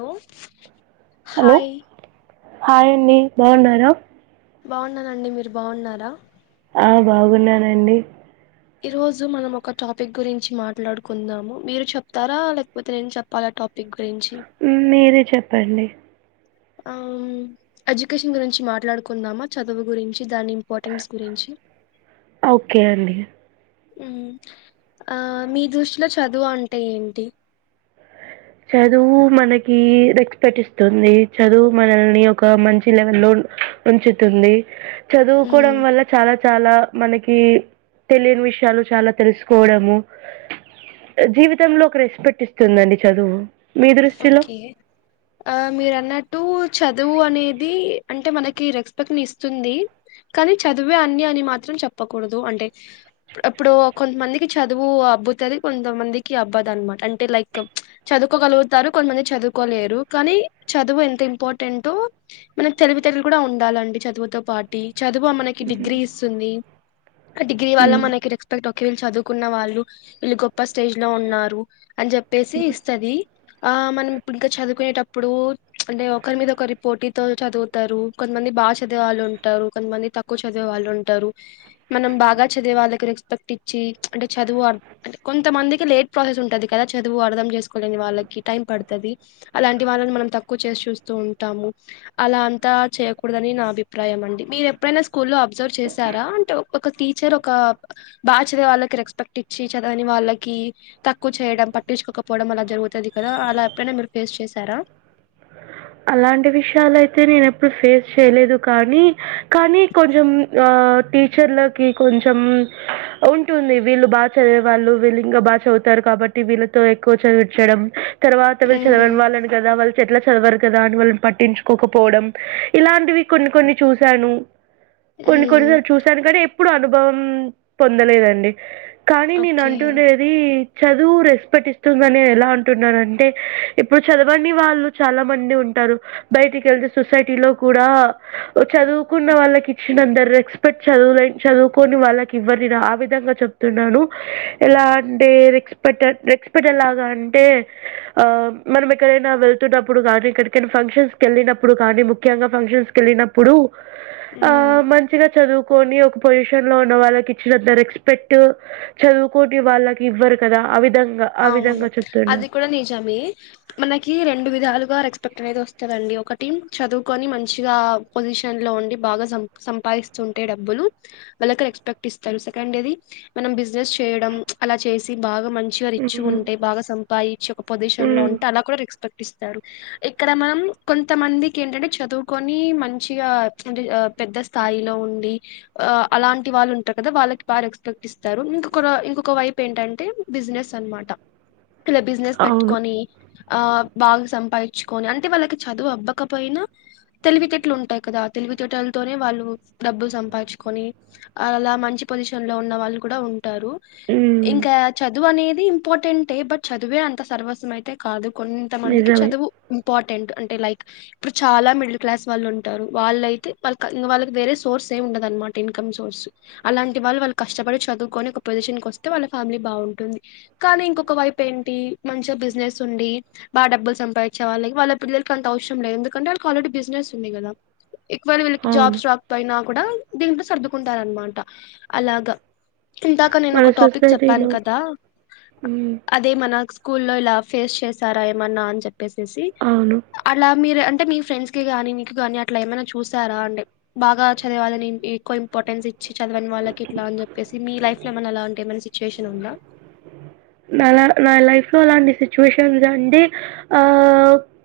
Hello hi హాయండి బావున్నారా బావున్నానండి మీరు బావున్నారా ఆ బాగున్నానండి. ఈ రోజు మనం ఒక టాపిక్ గురించి మాట్లాడుకుందాము మీరు చెప్తారా లేకపోతే నేను చెప్పాలా టాపి పిక్ గురించి మీరే చెప్పండి ఆమ్ ఎడ్యుకేషన్ గురించి మాట్లాడుకుందామా చదువు గురించి దాని ఇంపార్టెన్స్ గురించి ఓకే అండి ఉమ్ ఆ మీ దృష్టిలో చదువు అంటే ఏంటి చదువు మనకి రెక్స్పెట్ ఇస్తుంది చదువు మనల్ని ఒక మంచి లెవెల్ లో ఉంచుతుంది. చదువుకోవడం మ్మ్. వల్ల చాలా చాలా మనకి తెలియని విషయాలు చాలా తెలుసుకోవడము జీవితంలో ఒక రెస్పెక్ట్ ఇస్తుందండి. చదువు మీ దృష్టిలో ఓకే ఆ మీరు అన్నట్టు చదువు అనేది అంటే మనకి రెస్పెక్ట్ ని ఇస్తుంది కానీ చదువే అన్ని అని మాత్రం చెప్పకూడదు అంటే ఇప్పుడు కొంతమందికి చదువు అబ్బుతది కొంతమందికి అబ్బదు అనమాట అంటే లైక్ చదువుకోగలుగు తారు కొంతమంది చదువుకోలేరు కానీ చదువు ఎంత ఇంపార్టెంటో మనకి తెలివితేటలు కూడా ఉండాలండి చదువుతో పాటి చదువు మనకి డిగ్రీ ఇస్తుంది ఆ డిగ్రీ వల్ల ఉమ్ మనకి రెక్స్పెక్ట్ వీళ్ళు చదువుకున్న వాళ్ళు వీళ్ళు గొప్ప స్టేజ్ లో ఉన్నారు అని జెప్పేసి ఉమ్ ఇస్తది ఆ మనం ఇప్పుడు ఇంకా చదువుకునేటప్పుడు అంటే ఒకరి మీద ఒకరి పోటీతో చదువుతారు కొంతమంది బాగా చదివేవాళ్ళు ఉంటారు కొంతమంది తక్కువ చదివే వాళ్ళు ఉంటారు మనం బాగా చదివే వాళ్ళకి రెస్పెక్ట్ ఇచ్చి అంటే చదువు అ అంటే కొంతమందికి లేట్ ప్రాసెస్ ఉంటది కదా చదువు అర్ధం చేసుకోలేని వాళ్ళకి టైం పడుతది అలాంటి వాళ్ళని మనం తక్కువ చేసి చూస్తూ ఉంటాము అలా అంతా చేయకూడదని నా అభిప్రాయం అండి. మీరు ఎప్పుడైనా స్కూల్ లో అబ్సర్వ్ చేసారా అంటే ఒక టీచర్ ఒక బాగా చదివే వాళ్ళకి రెస్పెక్ట్ ఇచ్చి చదవని వాళ్ళకి తక్కువ చేయడం పట్టించుకోకపోవడం అల జరుగుతది. ఆ అలా ఎప్పుడైనా మీరు ఫేస్ చేశారా అలాంటి విషయాలు అయితే నేను ఎప్పుడు ఫేస్ చేయలేదు కానీ కానీ కొంచెం ఆ టీచర్లకి కొంచెం ఉంటుంది వీళ్ళు బాగా చదివేవాళ్ళు వీళ్ళు ఇంకా బాగా చదువుతారు కాబట్టి వీళ్ళతో ఎక్కువ చదివించడం తర్వాత వీళ్ళు ఉమ్ చదవనివాళ్ళు కదా వాళ తో ఎట్లా చద్వరు కదా అని వాళ్ళని పట్టించుకోకపోవడం ఇలాంటివి కొన్ని కొన్ని చూశాను కొన్ని ఉమ్ కొన్నిసార్లు చూసాను కానీ ప్పుడు అనుభవం పొందలేదండి కానీ నేను ఓకే అంటుండేది చదువు రెస్పెక్ట్ ఇస్తుందని ఎలా అంటున్నారు అంటే ఇప్పుడు చదవని వాళ్ళు చాలా మంది ఉంటారు బయటికి వెళ్తే సొసైటీలో కూడా చదువుకున్న వాళ్ళకి ఇచ్చినంత రెస్పెక్ట్ చదువు చదువుకొని వాళ్ళకి ఇవ్వరు నేను ఆ విధంగా చెప్తున్నాను ఎలా అంటే రెస్పెట్ రెస్పెక్ట్ ఎలాగా అంటే మనం ఎక్కడైనా వెళ్తున్నప్పు డు కానీ ఎక్కడికైనా ఫంక్షన్స్ కెళ్ళినప్పుడు కానీ ముఖ్యంగా ఫంక్షన్స్ కెళ్ళినప్పుడు ఆ ఉమ్ మంచిగా చదువు కొని ఒక పొజిషన్ లో ఉన్న వాళ్ళకి ఇచ్చినంత రెస్పెక్ట్ చదువుకోని వాళ్ళకి ఇవ్వరు కదా ఆ విధంగా ఆ అవును విధంగా అది చెప్తున్నాను. కూడా నిజమే మనకి రెండు విధాలుగా రెస్ అనేది వస్తుందిండి ఒకటి చదువుకని మంచిగా పొజిషన్ లో ఉండి బాగా సంపాదిస్తుంటే డబ్బులు వాళ్ళకీ రెస్పెక్ట్ ఇస్తారు సెకండ్ ది మనం బిజినెస్ చేయడం అలా చేసి బాగా మంచిగా వచ్చి హ్మ్. ఉంటే బాగా సంపయించి ఒక పొజిషన్ లో హ్మ్. ఉంటే అలా కూడా రెస్పెక్ట్ ఇస్తారు ఇక్కడ మనం కొంతమందికి ఏంటంటే చదువుకొని మంచిగా అంటే పెద్ద స్థాయిలో ఉండి అలాంటి వాళ్ళు ఉంటారు కదా వాళ్ళకి బాగా రెస్పెక్ట్ ఇస్తారు ఇంకొక ఇంకొక వైపు ఏంటంటే బిజినెస్ సన్మాట ఇలా బిజినెస్ అవును. పెట్టుకొని ఆ బాగా సంపాదించుకొని అంటే వాళ్ళకి చదువు అబ్బాకపోయినా తెలివితేట్లు ఉంటాయి కదా తెలివితేటలతోనే వాళ్ళు డబ్బులు సంపాదించుకొని అలా మంచి పొజిషన్ లో ఉన్న వాళ్ళు కూడా ఉ ఉంటారు హ్మ్. ఇంకా చదువు అనేది ది ఇంపార్టెంటే బట్ చదివే అంత సర్వస్వం అయితే కాదు కొంత మందికి నిజమే. చదువు ఇంపార్టెంట్ అంటే లైక్ ఇప్పుడు చాలా మిడిల్ క్లాస్ వాళ్ళు ఉంటారు వాళ్ళయితే వాళ్ళ వాళ్ళకి వేరే సోర్స్ ఏ ఉండదనమాట ఇన్కమ్ సోర్స్ అలాంటి వాళ్ళు వాళ్ళకి కష్టపడి చదువుకొని ఒక పొజిషన్ కి వస్తే వాళ్ళ ఫ్యామిలీ బాగుంటుంది కానీ ఇంకొక వైపు ఏంటి మంచిగా బిజినెస్ ఉండి బా డబ్బులు సంపాదించే వాళ్ళ వాళ్ళ పిల్లలకి అంత అవసరం లేదు ఎందుకంటే వాళ్ళకి ఆల్రెడీ బిజినెస్ ఉంది కదా ఒకవేళ వీళ్ళకి అవును. జాబ్స్ రాకపోయినా కూడా దీంట్లో సర్దుకుంటారు అనమాట అలాగా ఇందాక నేను మన ఒక టాపిక్ చెప్పాను సొసైటీలో కదా హ్మ్. అదే మన స్కూలో ఇలా ఫేస్ చేసారా ఏమన్నా అని చెప్పి పేసేసి అవును. అలా మీరు అంటే మీ ఫ్రెండ్స్ కి కానీ మీకు ని అట్లా ఏమైనా చూసారా అంటే బాగా చదివాలని ఎక్కువ ఇంపార్టెన్స్ ఇచ్చి చదవని వాళ్ళకి ఇట్లా అని చెప్పేసి మీ లైఫ్ లో ఏమై అ ఏమైనా సిచ్యువేషన్ ఉందా నాలా నా లైఫ్ లో అలాంటి సిచ్యువేషన్స్ అండి ఆ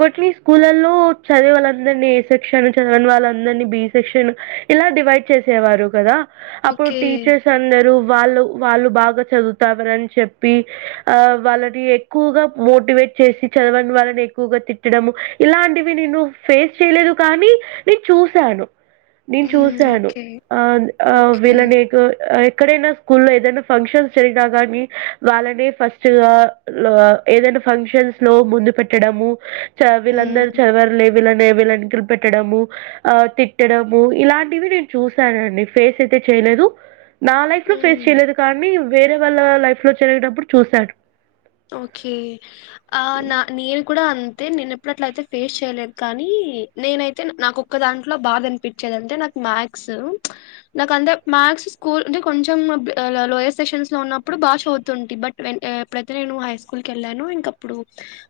కొన్ని స్కూల్ లల్లో చదివే వాళ్ళందరిని ఏ సెక్షన్ చదనని వాళ్ళందరిని బి సెక్షన్ ఇలా డివైడ్ చేసేవారు కదా అప్పుడు ఓకే టీచర్స్ అందరూ వాళ్ళు వాళ్ళు బాగా చదువుతవారని చెప్ప చెప్పి ఆ వాళ్ళని ఎక్కువగా మోటివేట్ చేసి చదవని వాళ్ళని ఎక్కువగా తిట్టడం ఇలాంటివి నేను ఫేస్ చేయలేదు కానీ నేను చూశాను నేను ఉమ్, చూసాను ఓకే ఆ ఆ ఓకే వీళ్ళనీ ఏ ఎక్కడైనా స్కూల్లో ఏదైనా ఫంక్షన్స్ జరిగినా కానీ వాళ్ళనే ఫస్ట్ గా ఏదైనా ఫంక్షన్స్ లో ముందు పెట్టడము వీళ్ళ అందరూ ఉమ్, చదవరులే వీళ్ళనే వీళ్ళని పెట్టడము ఆ తిట్టడము ఇలాంటివి నేను చూసానండి ఫేస్ అయితే చేయలేదు నా లైఫ్ లో ఫేస్ ఉమ్, చేయలేదు కానీ వేరే వాళ్ళ లైఫ్ లో జరిగినప్పుడు చూశాడు ఓకే ఆ నా నేల్ కూడా అంతే నేను ఎప్పుడు అట్లా అయితే ఫేస్ చేయలేదు కానీ నేనైతే నాకు ఒక్క దాంట్లో బాధ అనిపించేది అంటే నాకు మ్యాథ్స్ నాకు అంతే మ్యాథ్స్ స్కూల్ అంటే కొంచెం లోయర్ సెషన్స్ లో ఉన్నప్పుడు బాగా చదువుతుంటి బట్ వే అయితే నేను హై స్కూల్ కి వెళ్ళాను ఇంకప్పుడు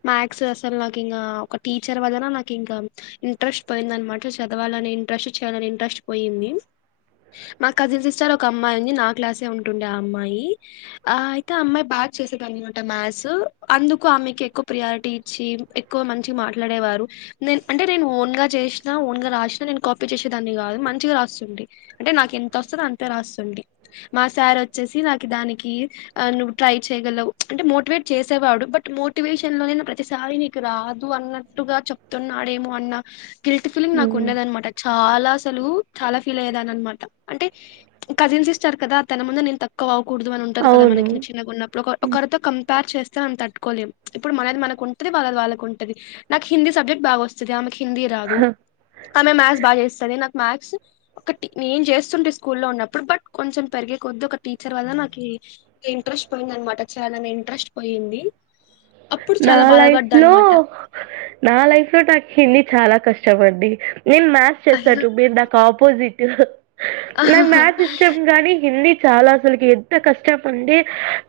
మాథ్స్ అసలు నాకు ఇంకా ఒక టీచర్ వలన నాకు ఇంకా ఇంట్రెస్ట్ పోయింది అనమాట చదవాలని ఇంట్రెస్ట్ చేయాలని ఇంట్రెస్ట్ పోయింది మా కజిన్ సిస్టర్ ఒక అమ్మాయి ఉంది నా క్లాసే ఉంటుండే ఆ అమ్మాయి ఆ అయితే ఆ అమ్మాయి బాగా చేసేది అనమాట మ్యాథ్స్ అందుకు ఆమెకి ఎక్కువ ప్రియారిటీ ఇచ్చి ఎక్కువ మంచి మాట్లాడేవారు నే అంటే నేను ఓన్గా చేసిన ఓన్గా రాసిన నేను కాపీ చేసేదాన్ని కాదు మంచిగా రాస్తుంటి అంటే నాకు ఎంత వస్తుందో అంతే రాస్తుంటి మా సార్ వచ్చేసి నాకు దానికి నువ్వు ట్రై చేయగలవు అంటే మోటివేట్ చేసేవాడు బట్ మోటివేషన్ లోనైనా ప్రతిసారి నీకు రాదు అన్నట్టుగా చెప్తున్నాడేమో అన్న గిల్ట్ ఫీలింగ్ నాకు హ్మ్. ఉండేదనమాట చాలా అసలు చాలా ఫీల్ అయ్యేదాని అనమాట అంటే కజిన్ సిస్టర్ కదా తన ముందు నేను తక్కువ అవ్వకూడదు అని ఉంటది కదా అవును. మనకి చిన్నగున్నప్పుడు ఒక కంపేర్ చేస్తే మనం తట్టుకోలేం ఇప్పుడు మనది మనకు ఉంటది వాళ్ళది వాళ్ళకు ఉంటది నాకు హిందీ సబ్జెక్ట్ బాగోస్తది ఆమెకి హిందీ రాదు హ్మ్. ఆమె మ్యాథ్స్ బాగా చేస్తది నాకు మ్యాథ్స్ ఒకటి నేను చేస్తుంటి స్కూల్ లో ఉన్నప్పుడు బట్ కొంచెం పెరిగే కొద్ది ఒక టీచర్ వల్ల నాకు ఇక ఇంట్రెస్ట్ పోయిందనమాట చేయాలని ఇంట్రెస్ట్ పోయింది అప్పుడు నా చాలా లైఫ్ బాధపడ్డా లో అనమాట నా లైఫ్ లో నాకు హిందీ చాలా కష్టం కష్టం అండి నేను మ్యాథ్స్ చేస్తా అయ్యో టూ మీరు నాకు ఆపోజిట్ యహ్ నాకు మ్యాథ్స్ ఇష్టం కానీ హిందీ చాలా అసలుకి ఎంత కష్టం అంటే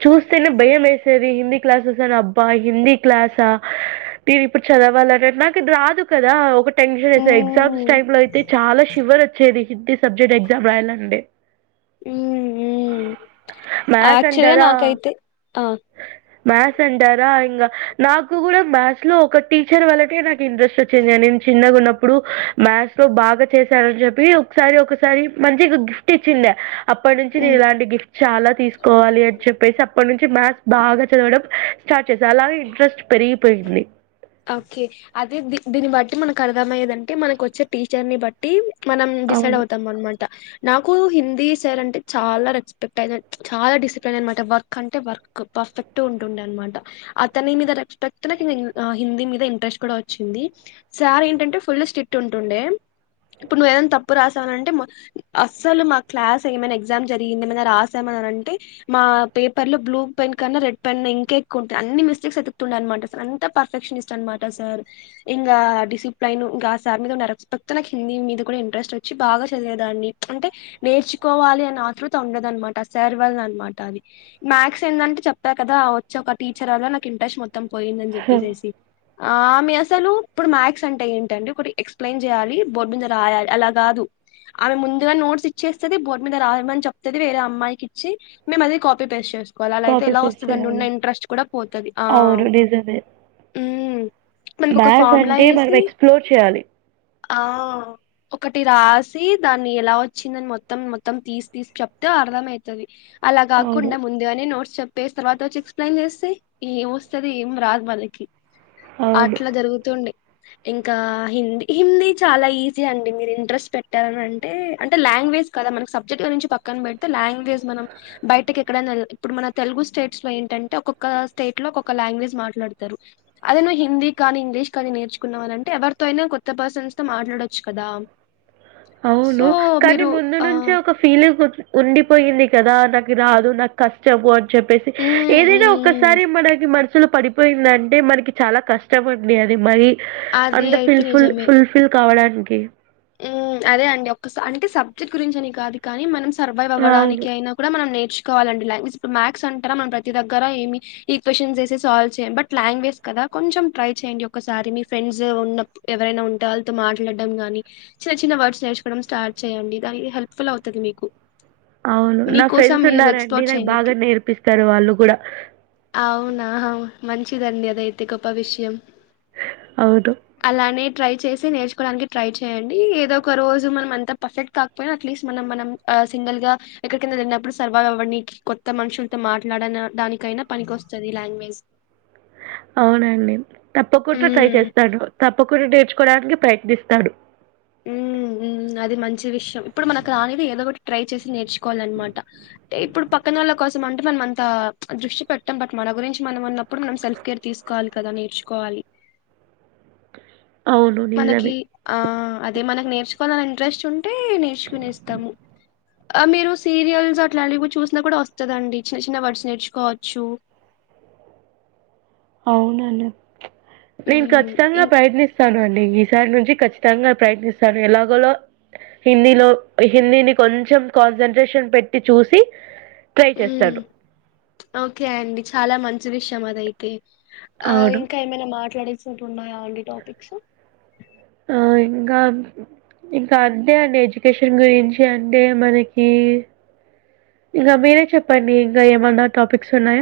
చూస్తేనే భయం వేసేది హిందీ క్లాసెస్ అ బ్బా హిందీ క్లాసా నేను ఇప్పుడు చదవాలనే నాకు రాదు కదా ఒక టెన్షన్ అసలు ఎగ్జామ్స్ మ్మ్ టైమ్ లో అయితే చాలా షివర్ వచ్చేది హిందీ సబ్జెక్ట్ ఎగ్జామ్ రాయలండి ఊ ఊ మ్యాథ్స్ యాక్చువల్ గా అంటారా? నాకైతే అ మ్యాథ్స్ అంటారా ఇంగ నాకు కూడా మ్యాథ్స్ లో ఒక టీచర్ వళ్లకే నాకు ఇంట్రెస్ట్ వచ్చింది నేను చిన్నగున్నప్పుడు మ్యాథ్స్ లో బాగా చేశానని చెప్పి ఒకసారి ఒకసారి మంచిగా గిఫ్ట్ ఇచ్చిండే అప్పటి నుంచి మ్మ్ నేను ఇలాంటి గిఫ్ట్ చాలా తీసుకోవాలి అని చెప్పేసి అప్పటి నుంచి మ్యాథ్స్ బాగా చదవడం స్టార్ట్ చేశా అలాగా ఇంట్రెస్ట్ పెరిగిపోయింది ఓకే అదే ది దీన్ని బట్టి మనకు అర్థమయ్యేదంటే మనకు వచ్చే టీచర్ ని బట్టి మనం డిసైడ్ అవును. అవుతాం అనమాట నాకు హిందీ సార్ అంటే చాలా రెస్పెక్ట్ ఆయన చాలా డిసిప్లిన్ అనమాట వర్క్ అంటే వర్క్ పర్ఫెక్ట్ ఉంటుండే అనమాట అతని మీద రెస్పెక్ట్ నాకు హిందీ మీద ఇంట్రెస్ట్ కూడా వచ్చింది సార్ ఏంటంటే ఫుల్ స్ట్రిక్ట్ ఉంటుండే ఇప్పుడు నువ్వేదన్న తప్పు రాసావని అంటే అస్సలు మా క్లాస్ ఏమైనా ఎగ్జామ్ జరిగింది ఏమైనా రాసామనని అంటే మా పేపర్లో బ్లూ పెన్ కన్నా రెడ్ పెన్ ఇంక ఎక్కువ ఉంటుంది అన్ని మిస్టేక్స్ ఎతుకుతుండే అన్నమాట అసలు అంత పర్ఫెక్షనిస్ట్ అనమాట సార్ ఇంగా డిసిప్లన్ ఇంగా ఆ సార్ మీద ఉన్న రెస్పెక్ట్ తో నాకు హిందీ మీద కూడా ఇంట్రెస్ట్ వచ్చి బాగా చదివేదాన్ని అంటే నేర్చుకోవాలి అనే ఆత్రుత ఉండదనమాట సార్ వాళ్ళ అనమాట అది మ్యాథ్స్ ఏంటంటే చెప్పా కదా వచ్చే ఒక టీచర్ వల్ల నాకు ఇంట్రెస్ట్ మొత్తం పోయింది హ్మ్. తప్పుజేసి ఆమె అసలు ఇప్పుడు మ్యాథ్స్ అంటే ఏంటండి ఒక ఎక్స్ప్లెయిన్ చేయాలి బోర్డు మీద రాయాలి అలా కాదు ఆమె ముందుగా నోట్స్ ఇచ్చేస్తది బోర్డు మీద రాయమని చెప్తది వేరే అమ్మాయికి ఇచ్చి మేము అది కాపీ పేస్ట్ చేస్తాం అలా అయితే కాపీ ఎలా పేస్ట్ వస్తదండి ఉన్న చేయాలి. ఇంట్రెస్ట్ కూడా పోతది ఆ అవును నిజమే. ఉమ్ మనకు ఒక మ్యాథ్స్ ఫార్ములా అంటే మనం ఏసి ఎక్స్ప్లోర్ చేయాలి ఆ ఒకటి రాసి దాన్ని ఎలా వచ్చిందని మొత్తం మొత్తం తీసి తీసి చెప్తే అర్ధం అయితది అలా అవును. కాకుండా ముందుగానే నోట్స్ చెప్పేసి తర్వాత వచ్చి ఎక్స్ప్లెయిన్ చేస్తే ఏం వస్తది ఏం రాదు మళ్ళీ ఒకే అవును. అట్లా జరుగుతుండే ఇంకా హిందీ హిందీ చాలా ఈజీ అండి మీరు ఇంట్రెస్ట్ పెట్టారని అంటే అంటే లాంగ్వేజ్ కదా మనకి సబ్జెక్ట్ గురించి పక్కన పెడితే లాంగ్వేజ్ మనం బయటకి ఎక్కడైనా ఇప్పుడు మన తెలుగు స్టేట్స్ లో ఏంటంటే ఒక్కొక్క స్టేట్ లో ఒక్కొక్క లాంగ్వేజ్ మాట్లాడుతు తారు అదే నువ్వు హిందీ కానీ ఇంగ్లీష్ కానీ నేర్చుకున్నావనింటే ఎవరితో అయినా కొత్త పర్సన్స్ తో మాట్లాడొచ్చు కదా సో అవును కానీ మీరు ముందు ఆ నుంచి ఒక ఫీలింగ్ ఉండిపోయింది కదా నాకు రాదు నాకు కష్టం అని చెప్పేసి ఉమ్ ఏదైనా ఉమ్ ఒక్కసారి మనకి మన అసలు పడిపోయిందంటే మనకి చాలా కష్టం అండి అది మరి అది అంత అయితే ఫిల్ ఫుల్ నిజమే ఫుల్ఫిల్ కావడానికి ఇంకేమి అదే అండి ఒస అంటే సబ్జెక్ట్ గురించి అని కాదు కానీ మనం సర్వైవ్ అవును. అవ్వడానికి అయినా కూడా మనం నే చచ్చుకోవాలండి లాంగ్వేజ్ ఇప్పుడు మాథ్స్ అంటార మన ప్రతిగ్గర ఏమి ఈ క్వ్చన్స్ వేసి సాల్వ్ చేయండి బట్ లాంగ్వేజ్ కదా కొంచెం ట్రై చేయండి ఒక్కసారి మీ ఫ్రెండ్స్ ఉన్న ఎవరైనా ఉంటే వాళ్ళతో మాట్లాడడంగాని చిన్న చిన్న వర్డ్స్ నేర్చుకోవడం స్టార్ట్ చెయ్యండి దానికి హెల్ప్ ఫుల్ అవుతది మీకు అవును నా మీకోసం ఫ్రెండ్స్ మీరు ఉన్నారండి ఎక్స్‌ప్లోర్ నాకు బాగా చేయనీకి. నేర్పిస్తారు వాళ్ళు కూడా అవునా! మంచిదండి అదైతే గొప్ప విషయం అవును అలానే ట్రై చేసి నేర్చకోడానికి ట్రై చే చేయండి ఏదో ఒక రోజు మనం ఎంతా పర్ఫెక్ట్ కాకపోయినా అట్లీస్ట్ మనం మనం సింగిల్ గా ఎక్కడికైనా వెళ్ళినప్పుడు సర్వైవ్ అవ్వడానికి కొత్త మనుషులతో మాట్లాడన దానికైనా పనికి వస్తుంది ఈ లాంగ్వేజ్ అవునండి. హ్మ్. ఒకరు నేర్చుకోవడానికి ప్రయత్నిస్తాడు మ్ మ్ అది మంచి విషయం ఇప్పుడు మనకు రానిది ఏదో ఒకటి ట్రై చేసి నేర్చు కోవాలన్నమాట ఇప్పుడు పక్కన ఒళ్ళ కోసం అంటే మనం అంత దృష్టి పెట్టాం బట్ మన గురించి మనం ఉన్నప్పుడు మనం సెల్ఫ్ కేర్ తీసుకోవాలి కదా నేర్చుకోవాలి అవును. మనకి నిజమే. ఆ అదే మనకు నేర్చుకోవాలని ఇంట్రెస్ట్ ఉంటే నేర్చుకునేస్తాము మీరు సీరియల్స్ అట్లాంటివి చూసినా కూడా వస్తుందండి చిన్న చిన్న వర్డ్స్ నేర్చుకోవచ్చు అవున అండి నేను హ్మ్ కఖచ్చితంగా ఇం ప్రయత్నిస్తాను అండి నేను ఈసారి నుంచి ఖచ్చితంగా ప్రయత్నిస్తాను ఎలాగో హిందీలో హిందీని కొంచెం కాన్సన్ట్రేషన్ పెట్టి చూసి ట్రై హు చేస్తాను. ఓకే అండి చాలా మంచి విషయం అది అయితే ఆ అవును. ఇంకా ఏమైనా మాట్లాడేసినట్టున్నాయా అండి టాపిక్స్ ఆ! ఇంకా ఇంకా అంతే అండి ఎడ్యుకేషన్ గురించి అంటే మనకి ఇంకా మీరే చెప్పండి ఇంకా ఏమన్నా టాపిక్స్ ఉన్నాయ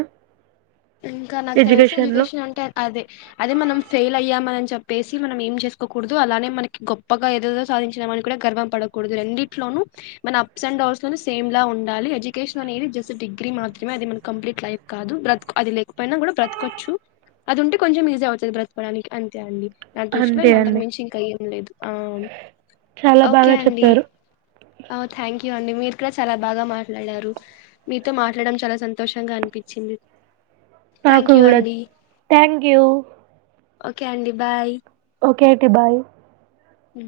ఇంకా నాకు తెలిసి ఎడ్యుకేషన్ అంటే అదే అదే మనం ఫెయిల్ అయ్యాం అని చెప్పేసి మనం ఏం చేసుకోకూడదు అలానే మనకి గొప్పగా ఏదేదో సాధించా అని కూడా గర్వం పడకూడదు రెంట్లోనూ మన అప్స్ అండ్ డౌన్స్ లో సేమ్ లా ఉండాలి ఎడ్యుకేషన్ అనేది జస్ట్ డిగ్రీ మాత్రమే అది మన కంప్లీట్ లైఫ్ కాదు బ్ర అది లేకపోయినా కూడా బ్రతకవచ్చు అది ఉంటే కొంచెం ఈజీ అవుతుంది బ్రతకడానికి అంతే అండి నా దృష్టిలో అంతే ఇంగ అంతకు అండి. మించి ఇంకా ఏం లేదు ఆ చాలా ఓకే బాగా అండి చెప్పారు. ఆ థ్యాంక్ యూ థాంక్యూ అండిమీరు కూడా చాలా బాగా మాట్లాడారు మీతో మాట్లాడడం చాలా సంతోషంగా అనిపించింది నాకు థ్యాంక్ యూ కూడా అండి థ్యాంక్ యూ ఓకే అండి బాయ్ ఓకే ఆటి బాయ్ హు